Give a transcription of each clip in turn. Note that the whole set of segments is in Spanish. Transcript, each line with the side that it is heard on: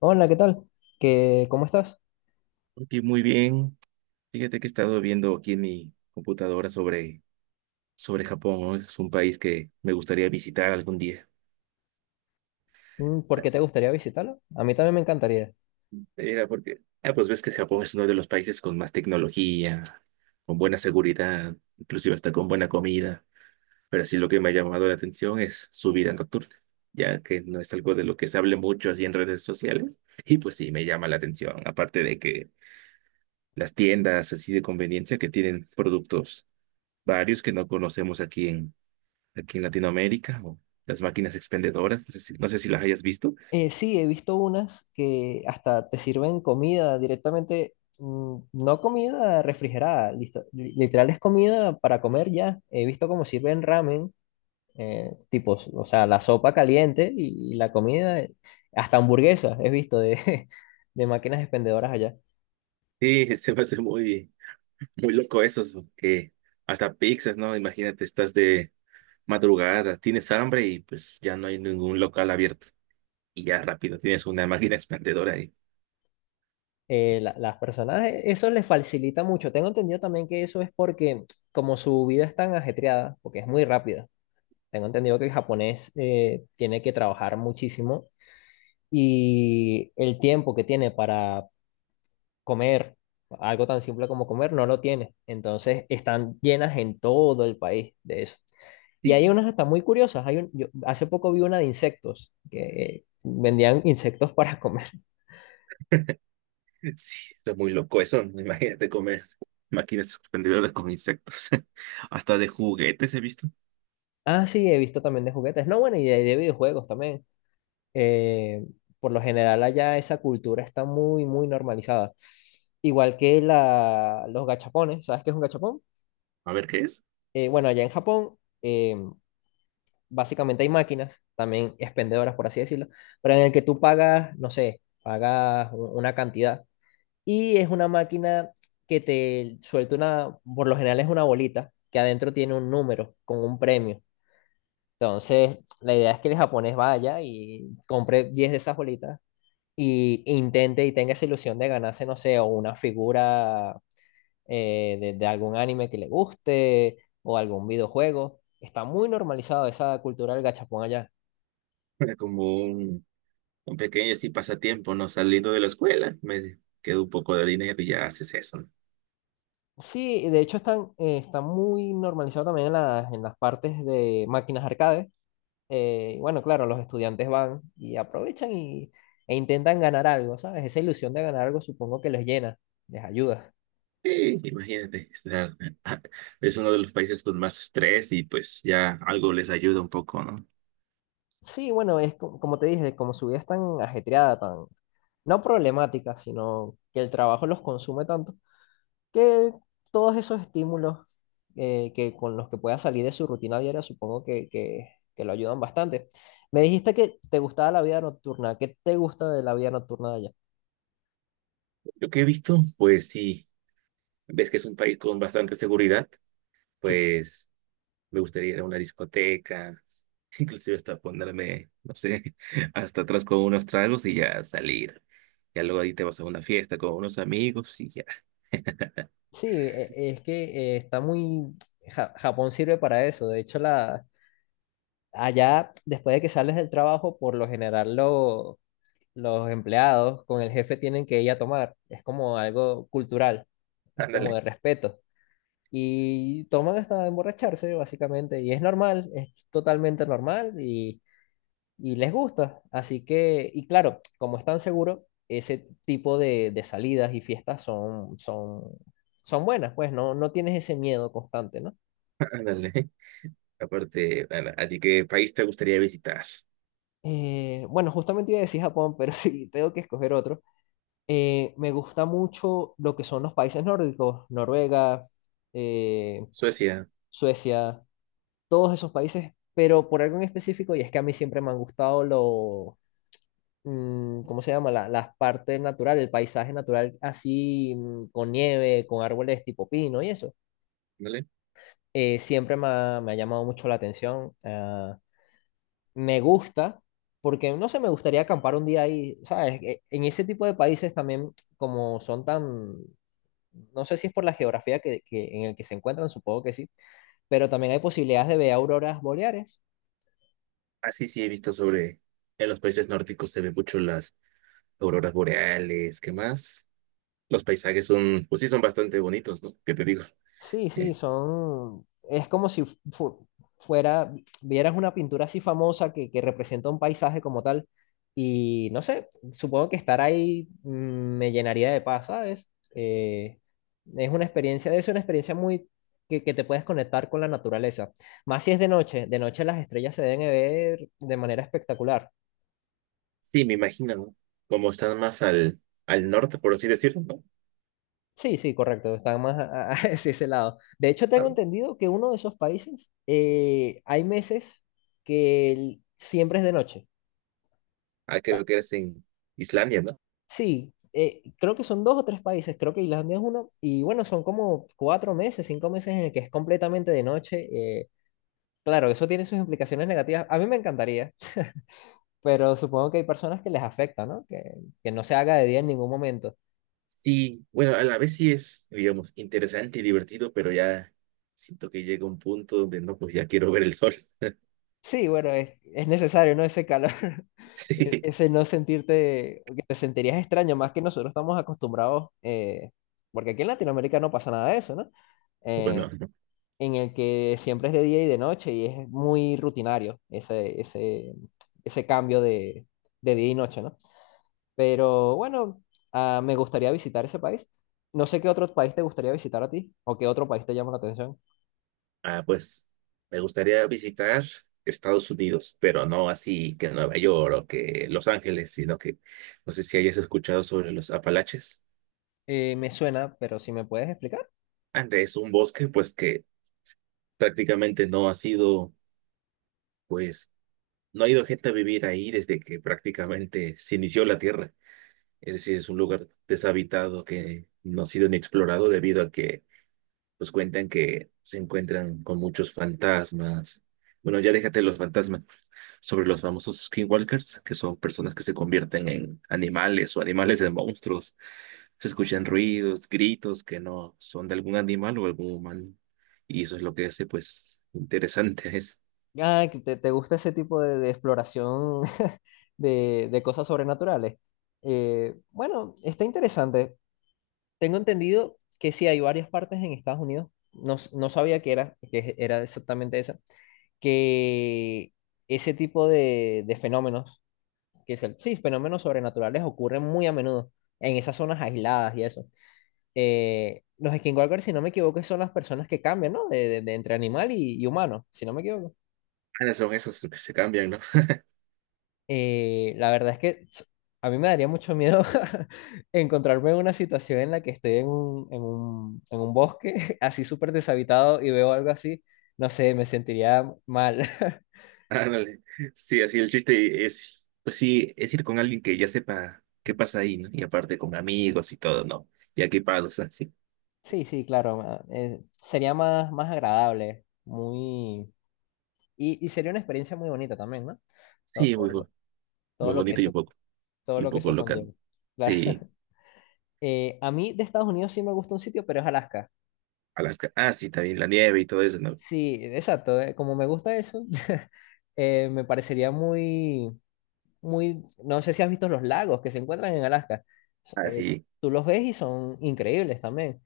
left: Hola, ¿qué tal? ¿Qué, cómo estás?
right: Aquí muy bien. Fíjate que he estado viendo aquí en mi computadora sobre Japón, ¿no? Es un país que me gustaría visitar algún día.
left: Mm, ¿por qué te gustaría visitarlo? A mí también me encantaría.
right: Mira, porque, pues ves que Japón es uno de los países con más tecnología, con buena seguridad, inclusive hasta con buena comida. Pero así lo que me ha llamado la atención es su vida nocturna, ya que no es algo de lo que se hable mucho así en redes sociales. Y pues sí, me llama la atención, aparte de que las tiendas así de conveniencia que tienen productos varios que no conocemos aquí en Latinoamérica, o las máquinas expendedoras, no sé si las hayas visto.
left: Sí, he visto unas que hasta te sirven comida directamente, no comida refrigerada, listo. Literal es comida para comer ya. He visto cómo sirven ramen, tipos, o sea, la sopa caliente y la comida, hasta hamburguesas, he visto de, de máquinas expendedoras allá.
right: Sí, se me hace muy loco eso, so, que hasta pizzas, ¿no? Imagínate, estás de madrugada, tienes hambre y pues ya no hay ningún local abierto y ya rápido tienes una máquina expendedora ahí.
left: Las personas, eso les facilita mucho. Tengo entendido también que eso es porque, como su vida es tan ajetreada, porque es muy rápida, tengo entendido que el japonés tiene que trabajar muchísimo y el tiempo que tiene para comer, algo tan simple como comer, no lo tiene. Entonces, están llenas en todo el país de eso. Y hay
right: Sí,
left: unas hasta muy curiosas. Yo hace poco vi una de insectos, que vendían insectos para comer.
right: sí, está muy loco eso, ¿no? Imagínate comer máquinas expendedoras con insectos, hasta de juguetes he visto.
left: Ah, sí, he visto también de juguetes. No, bueno, y de videojuegos también. eh, por lo general allá esa cultura está muy, muy normalizada. Igual que los gachapones, ¿sabes qué es un gachapón?
right: A ver qué es.
left: Bueno, allá en Japón eh, básicamente hay máquinas, también expendedoras por así decirlo, pero en el que tú pagas, no sé, pagas una cantidad y es una máquina que te suelta una, por lo general es una bolita que adentro tiene un número con un premio. Entonces, la idea es que el japonés vaya y compre 10 de esas bolitas e intente y tenga esa ilusión de ganarse, no sé, o una figura de algún anime que le guste o algún videojuego. Está muy normalizado esa cultura del gachapón allá.
right: Era como un con pequeños sí pasatiempo, ¿no? Saliendo de la escuela, me quedo un poco de dinero y ya haces eso, ¿no?
left: Sí, de hecho están, está muy normalizado también en las partes de máquinas arcade. Y bueno, claro, los estudiantes van y aprovechan e intentan ganar algo, ¿sabes? Esa ilusión de ganar algo supongo que les llena, les ayuda.
right: Sí, imagínate, estar, es uno de los países con más estrés y pues ya algo les ayuda un poco, ¿no?
left: Sí, bueno, es como te dije, como su vida es tan ajetreada, tan, no problemática, sino que el trabajo los consume tanto, que todos esos estímulos que con los que pueda salir de su rutina diaria, supongo que lo ayudan bastante. Me dijiste que te gustaba la vida nocturna. ¿Qué te gusta de la vida nocturna de allá?
right: Lo que he visto, pues sí, ves que es un país con bastante seguridad,
left: Sí,
right: pues me gustaría ir a una discoteca, inclusive hasta ponerme, no sé, hasta atrás con unos tragos y ya salir. Ya luego ahí te vas a una fiesta con unos amigos y ya.
left: sí, es que está muy. Japón sirve para eso. De hecho, allá, después de que sales del trabajo, por lo general los empleados con el jefe tienen que ir a tomar. Es como algo cultural, como
right: Ándale,
left: de respeto. Y toman hasta emborracharse, básicamente, y es normal, es totalmente normal y les gusta. Así que, y claro, como están seguros, ese tipo de salidas y fiestas son buenas, pues no, no tienes ese miedo constante, ¿no?
right: ándale. Aparte, Ana, ¿a ti qué país te gustaría visitar?
left: Bueno, justamente iba a decir Japón, pero sí, tengo que escoger otro. Me gusta mucho lo que son los países nórdicos, Noruega, eh,
right: Suecia,
left: Suecia, todos esos países, pero por algo en específico, y es que a mí siempre me han gustado ¿cómo se llama? Las partes naturales, el paisaje natural así, con nieve, con árboles tipo pino y eso.
right: ¿vale?
left: Siempre me ha llamado mucho la atención. Me gusta, porque no sé, me gustaría acampar un día ahí, ¿sabes? En ese tipo de países también, como son tan, no sé si es por la geografía en el que se encuentran, supongo que sí, pero también hay posibilidades de ver auroras boreales.
right: Así sí he visto sobre, en los países nórdicos se ven mucho las auroras boreales, ¿qué más? Los paisajes son, pues sí, son bastante bonitos, ¿no? ¿Qué te digo?
left: Sí, sí,
right: Eh,
left: son. Es como si fu- fuera, vieras una pintura así famosa que representa un paisaje como tal. Y no sé, supongo que estar ahí me llenaría de paz, ¿sabes? Es una experiencia muy. Que te puedes conectar con la naturaleza. Más si es de noche. De noche las estrellas se deben ver de manera espectacular.
right: sí, me imagino, ¿no? Como están más al norte, por así decirlo, ¿no?
left: Sí, sí, correcto, está más hacia ese lado. De hecho, tengo
right: Ah,
left: entendido que uno de esos países hay meses que siempre es de noche. Sea.
right: creo que eres en Islandia, ¿no?
left: Sí, creo que son dos o tres países, creo que Islandia es uno, y bueno, son como 4 meses, 5 meses en el que es completamente de noche. Claro, eso tiene sus implicaciones negativas. A mí me encantaría, pero supongo que hay personas que les afecta, ¿no? Que no se haga de día en ningún momento.
right: Sí, bueno, a la vez sí es, digamos, interesante y divertido, pero ya siento que llega un punto donde no, pues ya quiero ver el sol.
left: Sí, bueno, es necesario, ¿no? Ese calor, ese no sentirte, que te sentirías extraño, más que nosotros estamos acostumbrados, porque aquí en Latinoamérica no pasa nada de eso, ¿no?
right: Sí,
left: Eh,
right: bueno.
left: en el que siempre es de día y de noche y es muy rutinario ese cambio de día y noche, ¿no? Pero bueno, me gustaría visitar ese país. No sé qué otro país te gustaría visitar a ti o qué otro país te llama la atención.
right: Pues me gustaría visitar Estados Unidos, pero no así que Nueva York o que Los Ángeles, sino que no sé si hayas escuchado sobre los Apalaches.
left: Me suena, pero si me puedes explicar.
right: Ande, es un bosque pues que prácticamente no ha sido, pues no ha ido gente a vivir ahí desde que prácticamente se inició la tierra. Es decir, es un lugar deshabitado que no ha sido ni explorado debido a que pues cuentan que se encuentran con muchos fantasmas. Bueno, ya déjate los fantasmas. Sobre los famosos skinwalkers, que son personas que se convierten en animales o animales en monstruos. Se escuchan ruidos, gritos que no son de algún animal o algún humano. Y eso es lo que hace, pues, interesante. Es,
left: Que te gusta ese tipo de exploración de cosas sobrenaturales. Bueno, está interesante. Tengo entendido que sí hay varias partes en Estados Unidos. No, no sabía que era exactamente esa. Que ese tipo de fenómenos, que es sí, fenómenos sobrenaturales ocurren muy a menudo en esas zonas aisladas y eso. Los skinwalkers, si no me equivoco, son las personas que cambian, ¿no? De entre animal y humano, si no me equivoco.
right: ah, son esos que se cambian, ¿no?
left: La verdad es que a mí me daría mucho miedo encontrarme en una situación en la que estoy en un bosque así súper deshabitado y veo algo así. No sé, me sentiría mal.
right: Ándale. Sí, así el chiste es, pues sí, es ir con alguien que ya sepa qué pasa ahí, ¿no? Y aparte con amigos y todo, ¿no? Y equipados, así.
left: Sí, sí, claro. Sería más, más agradable, muy. Y sería una experiencia muy bonita también, ¿no? Todo,
right: Sí,
left: todo lo, todo
right: muy
left: lo que
right: bonito y
left: eso, Todo
right: y un
left: lo que
right: poco
left: eso
right: loca, ¿no?
left: conlleva. Claro.
right: Sí,
left: A mí de Estados Unidos sí me gusta un sitio, pero es Alaska.
right: Alaska. Ah, sí, también la nieve y todo eso, ¿no?
left: Sí, exacto. Como me gusta eso, me parecería muy, muy, no sé si has visto los lagos que se encuentran en Alaska. S-
right: Ah,
left: eh,
right: sí,
left: Tú los ves y son increíbles también.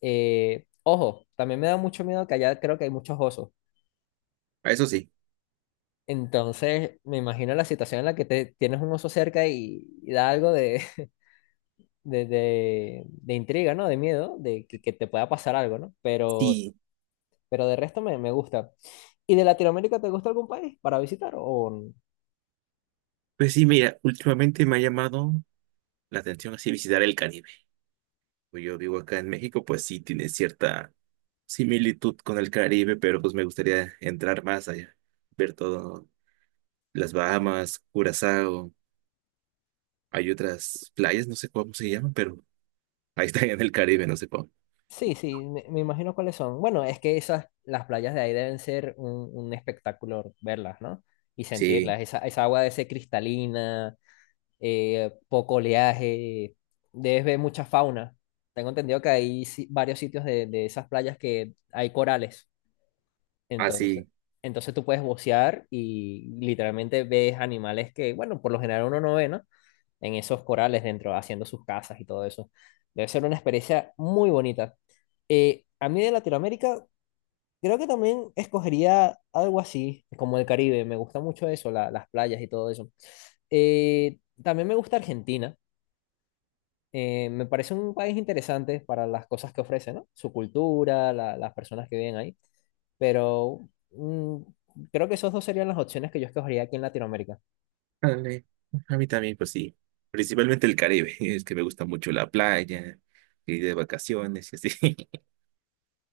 left: Ojo, también me da mucho miedo que allá creo que hay muchos osos.
right: a eso sí.
left: Entonces, me imagino la situación en la que tienes un oso cerca y da algo de intriga, ¿no? De miedo, de que te pueda pasar algo, ¿no? Pero,
right: Sí,
left: pero de resto me gusta. ¿Y de Latinoamérica te gusta algún país para visitar o?
right: pues sí, mira, últimamente me ha llamado la atención así visitar el Caribe. Pues yo vivo acá en México, pues sí, tiene cierta similitud con el Caribe, pero pues me gustaría entrar más allá, ver todo, las Bahamas, Curazao, hay otras playas, no sé cómo se llaman, pero ahí están en el Caribe, no sé cómo.
left: Sí, sí, me imagino cuáles son. Bueno, es que las playas de ahí deben ser un espectáculo verlas, ¿no? Y
right: Sí,
left: sentirlas. Esa agua debe ser cristalina, poco oleaje, debes ver mucha fauna. Tengo entendido que hay varios sitios de esas playas que hay corales. Entonces,
right: así.
left: entonces, tú puedes bucear y literalmente ves animales que, bueno, por lo general uno no ve, ¿no? En esos corales dentro, haciendo sus casas y todo eso. Debe ser una experiencia muy bonita. A mí de Latinoamérica, creo que también escogería algo así, como el Caribe. Me gusta mucho eso, las playas y todo eso. También me gusta Argentina. Me parece un país interesante para las cosas que ofrece, ¿no? Su cultura, las personas que viven ahí. Pero creo que esos dos serían las opciones que yo escogería aquí en Latinoamérica.
right: Ándale. A mí también, pues sí. Principalmente el Caribe. Es que me gusta mucho la playa, ir de vacaciones y así.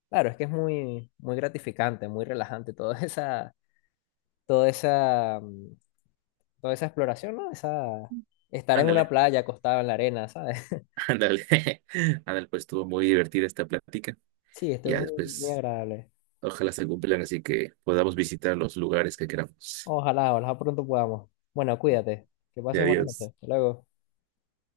left: Claro, es que es muy, muy gratificante, muy relajante toda esa toda esa, mm, toda esa exploración, ¿no? Estar en una
right: Ándale,
left: playa acostado en la arena, ¿sabes?
right: ándale. Ándale, pues estuvo muy divertida esta plática.
left: Sí, estuvo
right: Ya
left: muy, muy
right: después,
left: agradable.
right: ojalá se cumplan, así que podamos visitar los lugares que queramos.
left: Ojalá, ojalá pronto podamos. Bueno, cuídate. Que pases buenas noches.
right: Adiós.
left: Hasta luego.